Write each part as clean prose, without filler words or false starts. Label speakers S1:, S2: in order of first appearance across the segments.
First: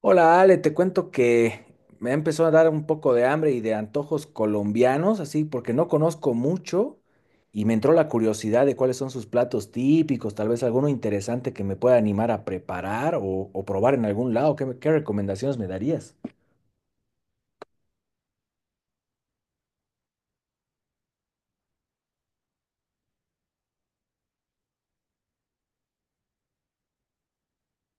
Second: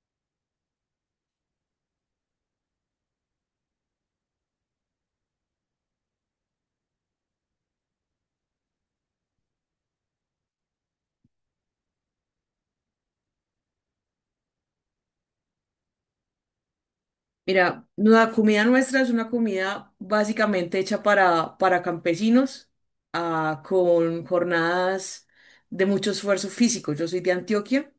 S1: Hola Ale, te cuento que me empezó a dar un poco de hambre y de antojos colombianos, así porque no conozco mucho y me entró la curiosidad de cuáles son sus platos típicos, tal vez alguno interesante que me pueda animar a preparar o probar en algún lado. ¿ qué recomendaciones me darías?
S2: Mira, la comida nuestra es una comida básicamente hecha para campesinos, con jornadas de mucho esfuerzo físico. Yo soy de Antioquia,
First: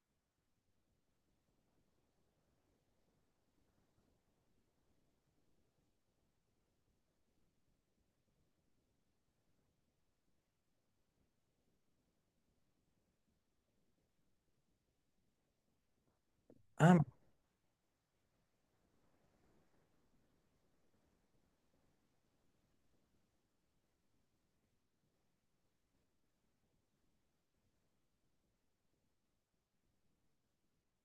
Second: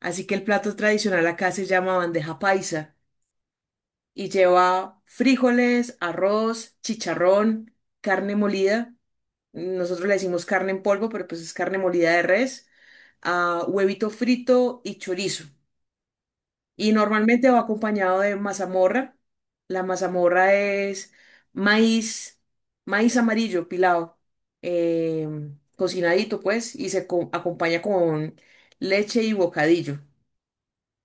S2: así que el plato tradicional acá se llama bandeja paisa y lleva frijoles, arroz, chicharrón, carne molida. Nosotros le decimos carne en polvo, pero pues es carne molida de res, huevito frito y chorizo. Y
S1: Ah,
S2: normalmente va acompañado de mazamorra. La mazamorra es maíz, maíz amarillo pilado, eh, cocinadito pues, y acompaña con leche y bocadillo.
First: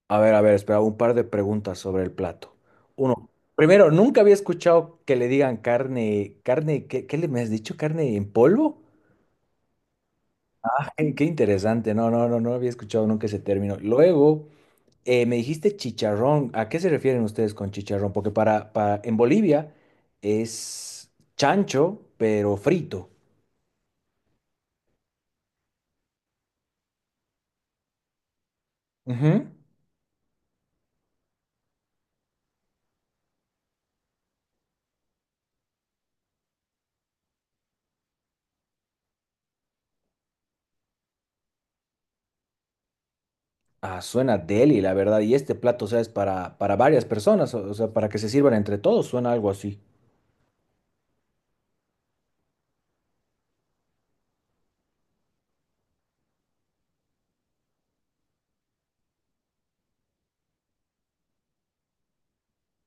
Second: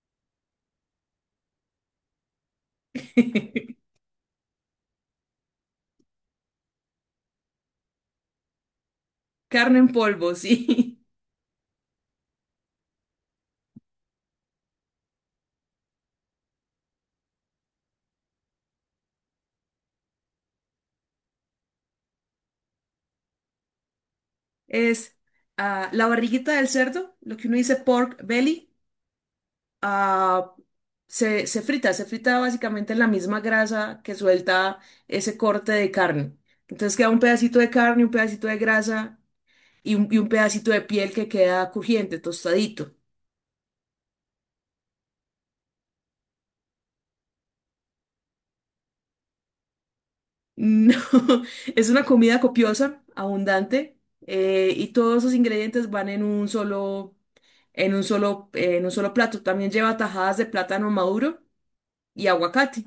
S1: a ver, espera, un par de preguntas sobre el plato. Uno, primero, nunca había escuchado que le digan carne, ¿qué le me has dicho? ¿Carne en polvo?
S2: Carne en polvo, sí.
S1: Ay, qué interesante, no, no, no, no había escuchado nunca ese término. Luego… me dijiste chicharrón. ¿A qué se refieren ustedes con chicharrón? Porque para en Bolivia es chancho, pero frito.
S2: Es la barriguita del cerdo, lo que uno dice pork belly,
S1: Ujú.
S2: ah, se frita, se frita básicamente en la misma grasa que suelta ese corte de carne. Entonces queda un pedacito de carne, un pedacito de grasa y un pedacito de piel que queda crujiente, tostadito.
S1: Ah, suena deli, la verdad. Y este plato, o sea, es para varias personas, o sea, para que se sirvan entre todos, suena algo así.
S2: No, es una comida copiosa, abundante, y todos esos ingredientes van en en un solo plato. También lleva tajadas de plátano maduro y aguacate.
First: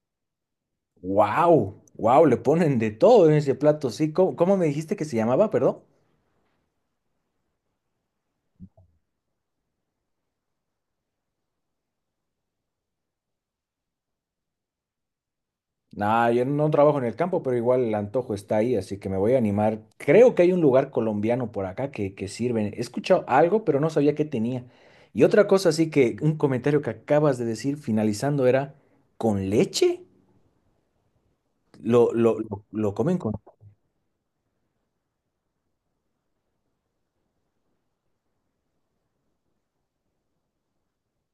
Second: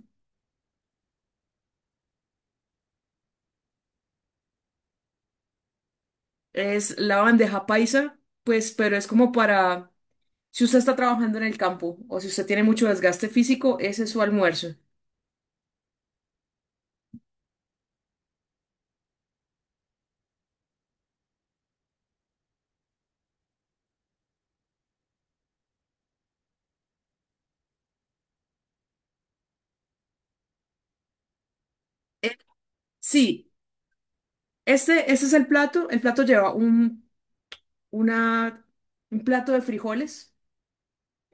S1: ¡Wow! ¡Wow! Le ponen de todo en ese plato, sí. ¿Cómo, cómo me dijiste que se llamaba, perdón?
S2: Es la bandeja paisa, pues, pero es como para si usted está trabajando en el campo o si usted tiene mucho desgaste físico, ese es su almuerzo.
S1: Nah, yo no trabajo en el campo, pero igual el antojo está ahí, así que me voy a animar. Creo que hay un lugar colombiano por acá que sirven. He escuchado algo, pero no sabía qué tenía. Y otra cosa, así que un comentario que acabas de decir finalizando era, ¿con leche? ¿Lo,
S2: Eh,
S1: lo, lo, lo comen con…?
S2: sí, este es el plato. El plato lleva una, un plato de frijoles.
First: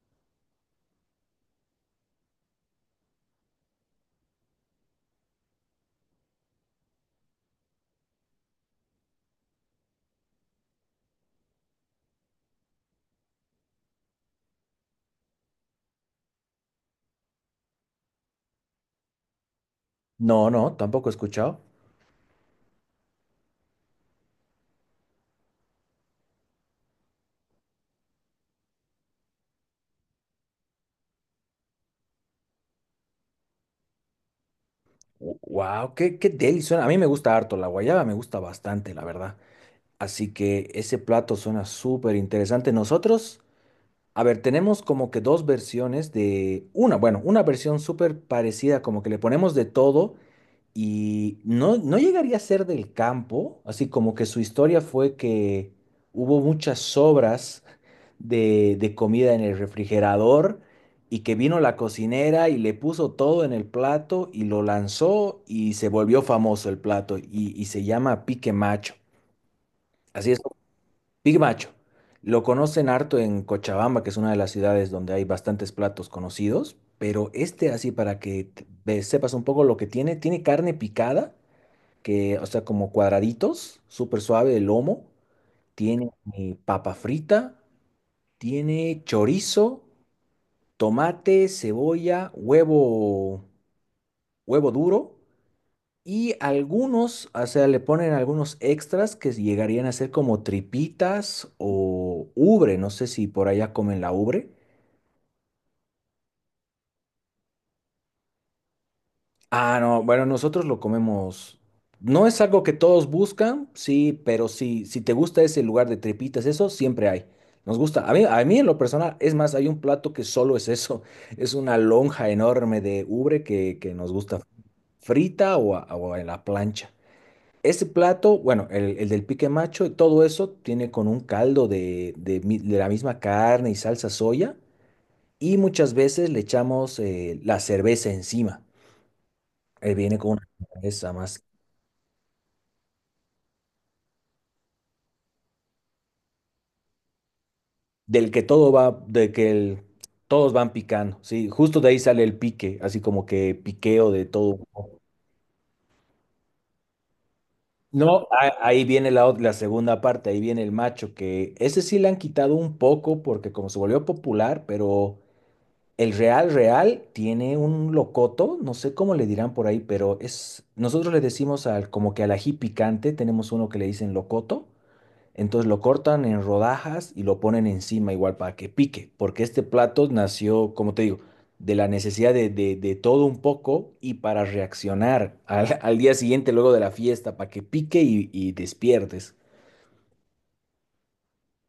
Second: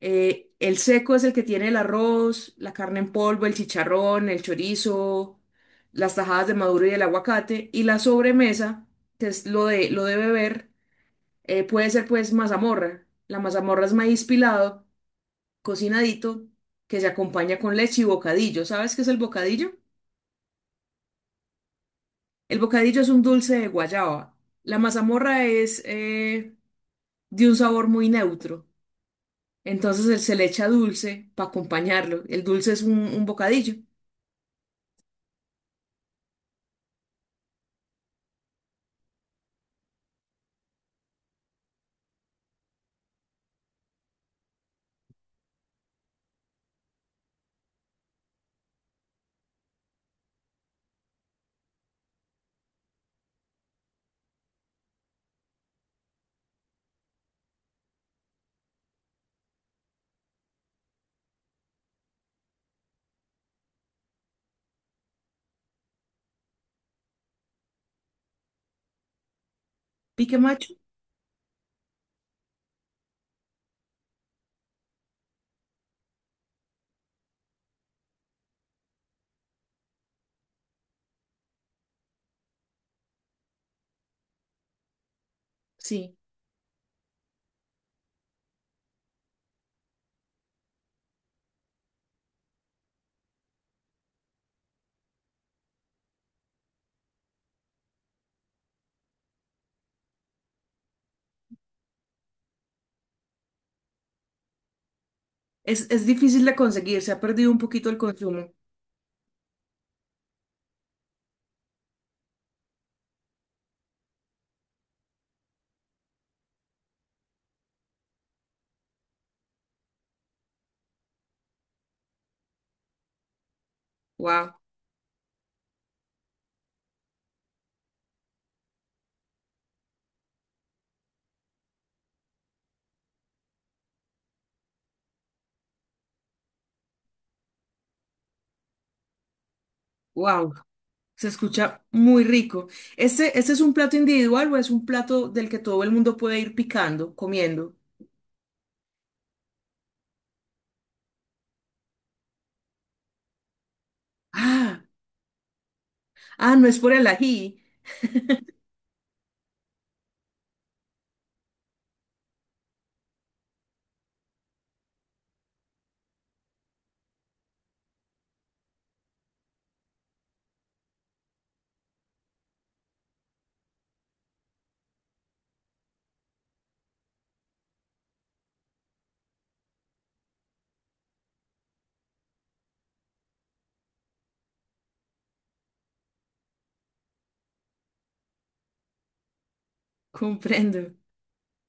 S2: El seco es el que tiene el arroz, la carne en polvo, el chicharrón, el chorizo, las tajadas de maduro y el aguacate. Y la sobremesa, que es lo de beber, puede ser pues mazamorra. La mazamorra es maíz pilado, cocinadito, que se acompaña con leche y bocadillo. ¿Sabes qué es el bocadillo?
S1: No, no, tampoco he escuchado.
S2: El bocadillo es un dulce de guayaba. La mazamorra es de un sabor muy neutro. Entonces él se le echa dulce para acompañarlo. El dulce es un bocadillo.
S1: Wow, qué, qué deli suena. A mí me gusta harto, la guayaba me gusta bastante, la verdad. Así que ese plato suena súper interesante. Nosotros… A ver, tenemos como que dos versiones de una, bueno, una versión súper parecida, como que le ponemos de todo y no, no llegaría a ser del campo, así como que su historia fue que hubo muchas sobras de comida en el refrigerador y que vino la cocinera y le puso todo en el plato y lo lanzó y se volvió famoso el plato y se llama Pique Macho. Así
S2: Pique
S1: es
S2: macho,
S1: Big Macho. Lo conocen harto en Cochabamba, que es una de las ciudades donde hay bastantes platos conocidos, pero este así para que sepas un poco lo que tiene, tiene carne picada, que, o sea, como cuadraditos, súper suave el lomo, tiene
S2: sí.
S1: papa frita, tiene chorizo, tomate, cebolla, huevo, huevo duro y algunos, o sea, le ponen algunos extras que llegarían a ser como tripitas o ubre. No sé si por allá comen la ubre.
S2: Es difícil de conseguir, se ha perdido un poquito el consumo.
S1: Ah, no, bueno, nosotros lo comemos. No es algo que todos buscan, sí, pero sí, si te gusta ese lugar de tripitas, eso siempre hay. Nos gusta. A mí en lo personal, es más, hay un plato que solo es eso. Es una lonja enorme de ubre que nos gusta
S2: Wow,
S1: frita o en la plancha. Ese plato, bueno, el del pique macho, todo eso tiene con un caldo de de la misma carne y salsa soya y muchas veces le echamos la cerveza encima. Viene con una
S2: wow.
S1: cerveza
S2: Se
S1: más,
S2: escucha muy rico. Este es un plato individual o es un plato del que todo el mundo puede ir picando, comiendo?
S1: del que todo va, todos van picando, ¿sí? Justo de ahí sale el pique, así como que piqueo de todo.
S2: Ah, ah, no es por el ají.
S1: No, ahí viene la segunda parte, ahí viene el macho, que ese sí le han quitado un poco porque como se volvió popular, pero… El Real Real tiene un locoto, no sé cómo le dirán por ahí, pero es, nosotros le decimos al, como que al ají picante, tenemos uno que le dicen locoto, entonces lo cortan en rodajas y lo ponen encima igual para que pique, porque este plato nació, como te digo, de la necesidad de todo un poco y para reaccionar al, al día siguiente luego de la fiesta, para que pique y despiertes.
S2: Comprendo.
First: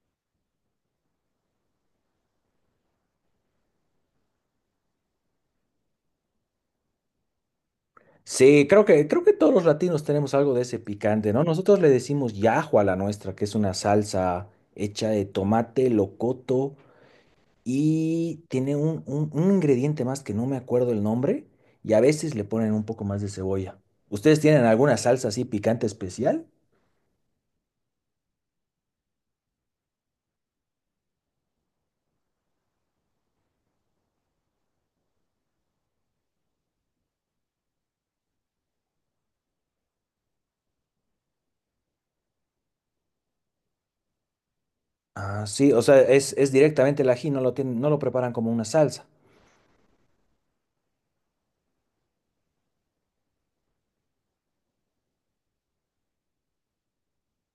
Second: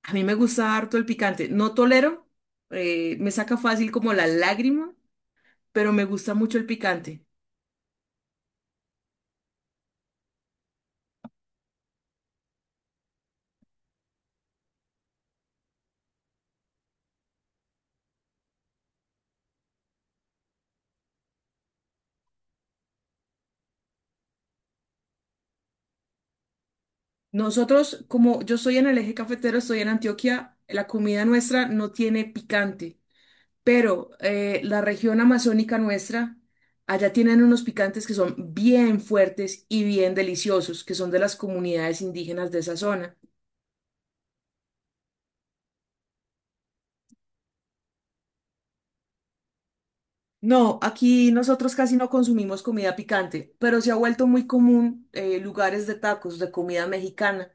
S2: A mí me gusta harto el picante. No tolero, me saca fácil como la lágrima, pero me gusta mucho el picante.
S1: Sí, creo que todos los latinos tenemos algo de ese picante, ¿no? Nosotros le decimos yajo a la nuestra, que es una salsa hecha de tomate, locoto y tiene un ingrediente más que no me acuerdo el nombre y a veces le ponen un poco más de cebolla. ¿Ustedes tienen alguna salsa así picante especial?
S2: Nosotros, como yo soy en el eje cafetero, estoy en Antioquia, la comida nuestra no tiene picante. Pero la región amazónica nuestra, allá tienen unos picantes que son bien fuertes y bien deliciosos, que son de las comunidades indígenas de esa zona.
S1: Ah, sí, o sea, es directamente el ají, no lo tienen, no lo preparan como una salsa.
S2: No, aquí nosotros casi no consumimos comida picante, pero se ha vuelto muy común lugares de tacos, de comida mexicana.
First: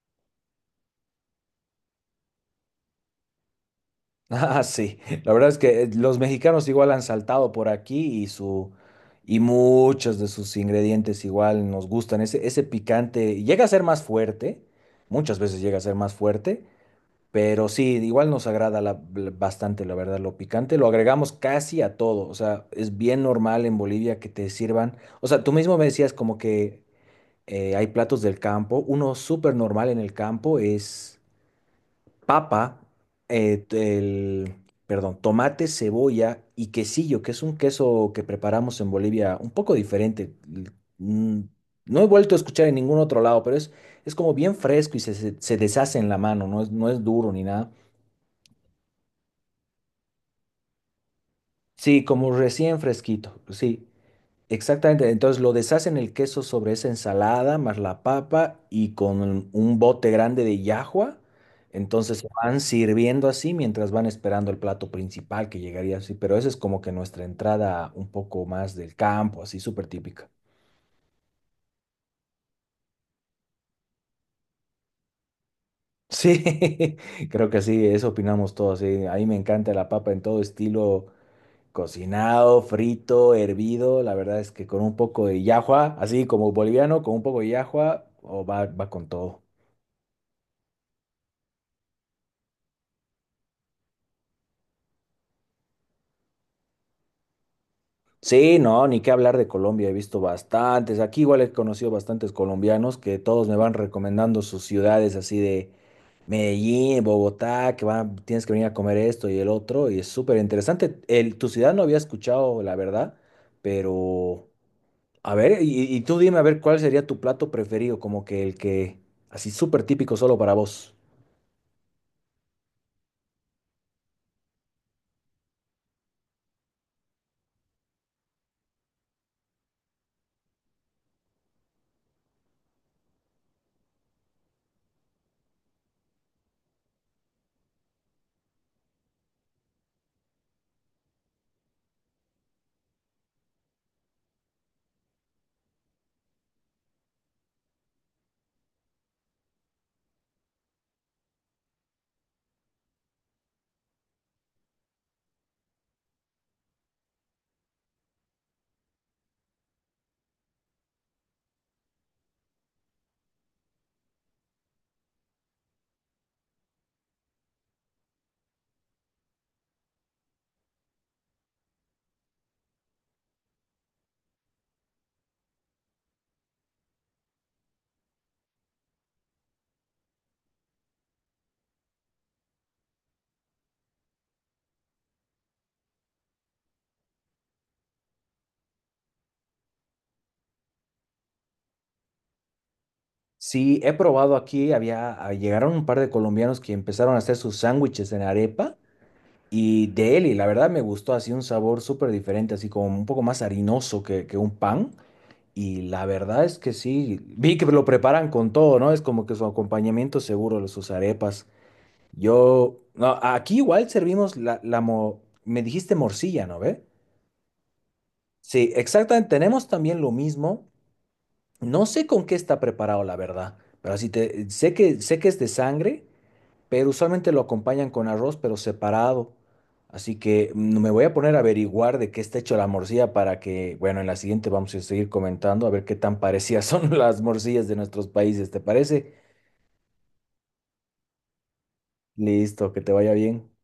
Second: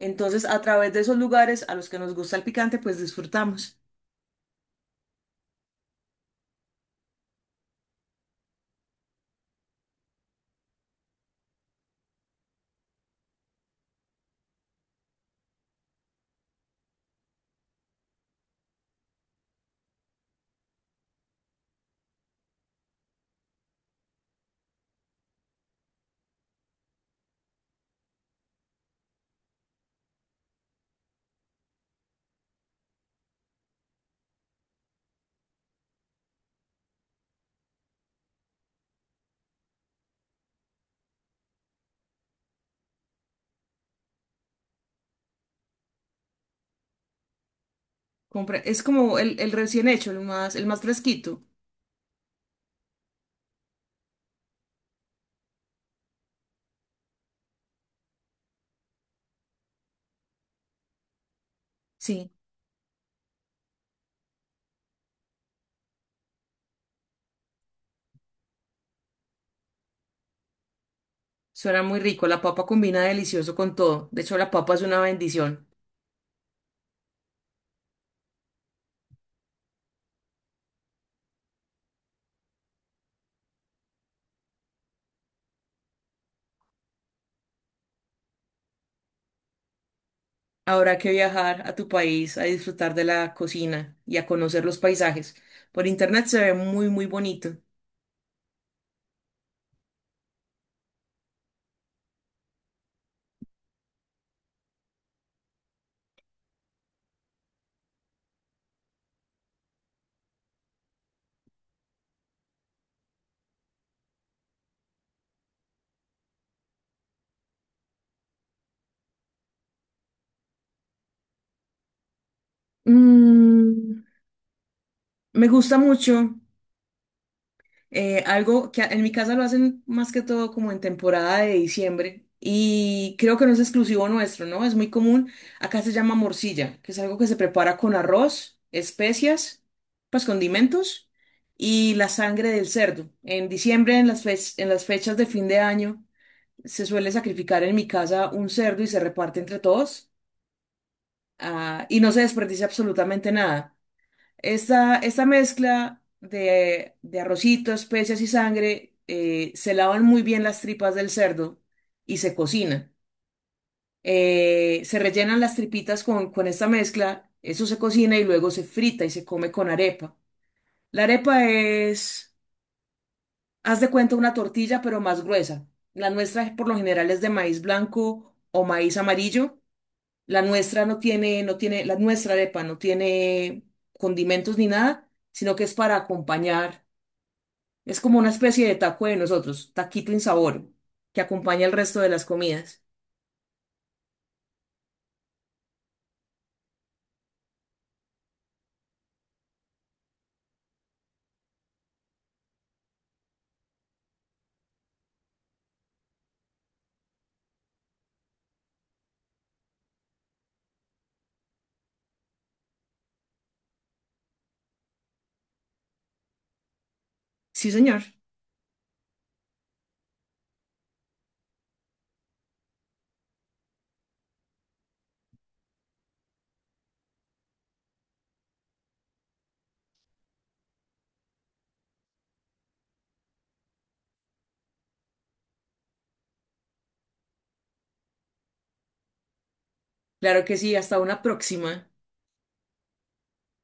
S2: Entonces, a través de esos lugares a los que nos gusta el picante, pues disfrutamos.
S1: Ah, sí. La verdad es que los mexicanos igual han saltado por aquí y su y muchos de sus ingredientes igual nos gustan. Ese picante llega a ser más fuerte, muchas veces llega a ser más fuerte, pero sí, igual nos agrada bastante, la verdad, lo picante. Lo agregamos casi a todo. O sea, es bien normal en Bolivia que te sirvan. O sea, tú mismo me decías como que hay platos del campo. Uno súper normal en el campo es papa, eh, t- el, perdón, tomate, cebolla y quesillo, que es un queso que preparamos en Bolivia un poco diferente. Mm, No he vuelto a escuchar en ningún otro lado, pero es como bien fresco y se deshace en la mano, no es, no es duro ni nada.
S2: Es como el recién hecho, el más fresquito.
S1: Sí, como recién fresquito, sí. Exactamente, entonces lo deshacen el queso sobre esa ensalada, más la papa y con un bote grande de llajua. Entonces se
S2: Sí,
S1: van sirviendo así mientras van esperando el plato principal que llegaría así, pero esa es como que nuestra entrada un poco más del campo, así súper típica.
S2: suena muy rico. La papa combina delicioso con todo. De hecho, la papa es una bendición.
S1: Sí, creo que sí, eso opinamos todos, sí. A mí me encanta la papa en todo estilo, cocinado, frito, hervido. La verdad es que con un poco de llajua, así como boliviano, con un poco de llajua, o va, va con todo.
S2: Habrá que viajar a tu país a disfrutar de la cocina y a conocer los paisajes. Por internet se ve muy bonito.
S1: Sí, no, ni qué hablar de Colombia, he visto bastantes. Aquí igual he conocido bastantes colombianos que todos me van recomendando sus ciudades así de Medellín, Bogotá, que van, tienes que venir a comer esto y el otro, y es súper interesante. El, tu ciudad no había escuchado, la verdad, pero a ver, y tú dime a ver cuál sería tu plato preferido, como que el que así súper típico solo para vos.
S2: Mm, me gusta mucho algo que en mi casa lo hacen más que todo como en temporada de diciembre y creo que no es exclusivo nuestro, ¿no? Es muy común. Acá se llama morcilla, que es algo que se prepara con arroz, especias, pues condimentos y la sangre del cerdo. En diciembre, en en las fechas de fin de año se suele sacrificar en mi casa un cerdo y se reparte entre todos, y no se desperdicia absolutamente nada. Esta mezcla de arrocito, especias y sangre, se lavan muy bien las tripas del cerdo y se cocina. Se rellenan las tripitas con esta mezcla, eso se cocina y luego se frita y se come con arepa. La arepa es, haz de cuenta, una tortilla pero más gruesa. La nuestra por lo general es de maíz blanco o maíz amarillo. La nuestra no tiene, la nuestra arepa no tiene condimentos ni nada, sino que es para acompañar. Es como una especie de taco de nosotros, taquito insaboro, que acompaña el resto de las comidas.
S1: Sí, he probado aquí, había, ah, llegaron un par de colombianos que empezaron a hacer sus sándwiches en arepa. Y de él, y la verdad me gustó así un sabor súper diferente, así como un poco más harinoso que un pan. Y la verdad es que sí, vi que lo preparan con todo, ¿no? Es como que su acompañamiento seguro, los sus arepas. Yo, no, aquí igual servimos me dijiste morcilla, ¿no ve?
S2: Sí, señor.
S1: Sí, exactamente, tenemos también lo mismo. No sé con qué está preparado, la verdad, pero así te, sé que es de sangre pero usualmente lo acompañan con arroz, pero separado. Así que mm, me voy a poner a averiguar de qué está hecho la morcilla para que, bueno, en la siguiente vamos a seguir comentando a ver qué tan parecidas son las morcillas de nuestros países, ¿te parece?
S2: Claro que sí, hasta una próxima.
S1: Listo, que te vaya bien.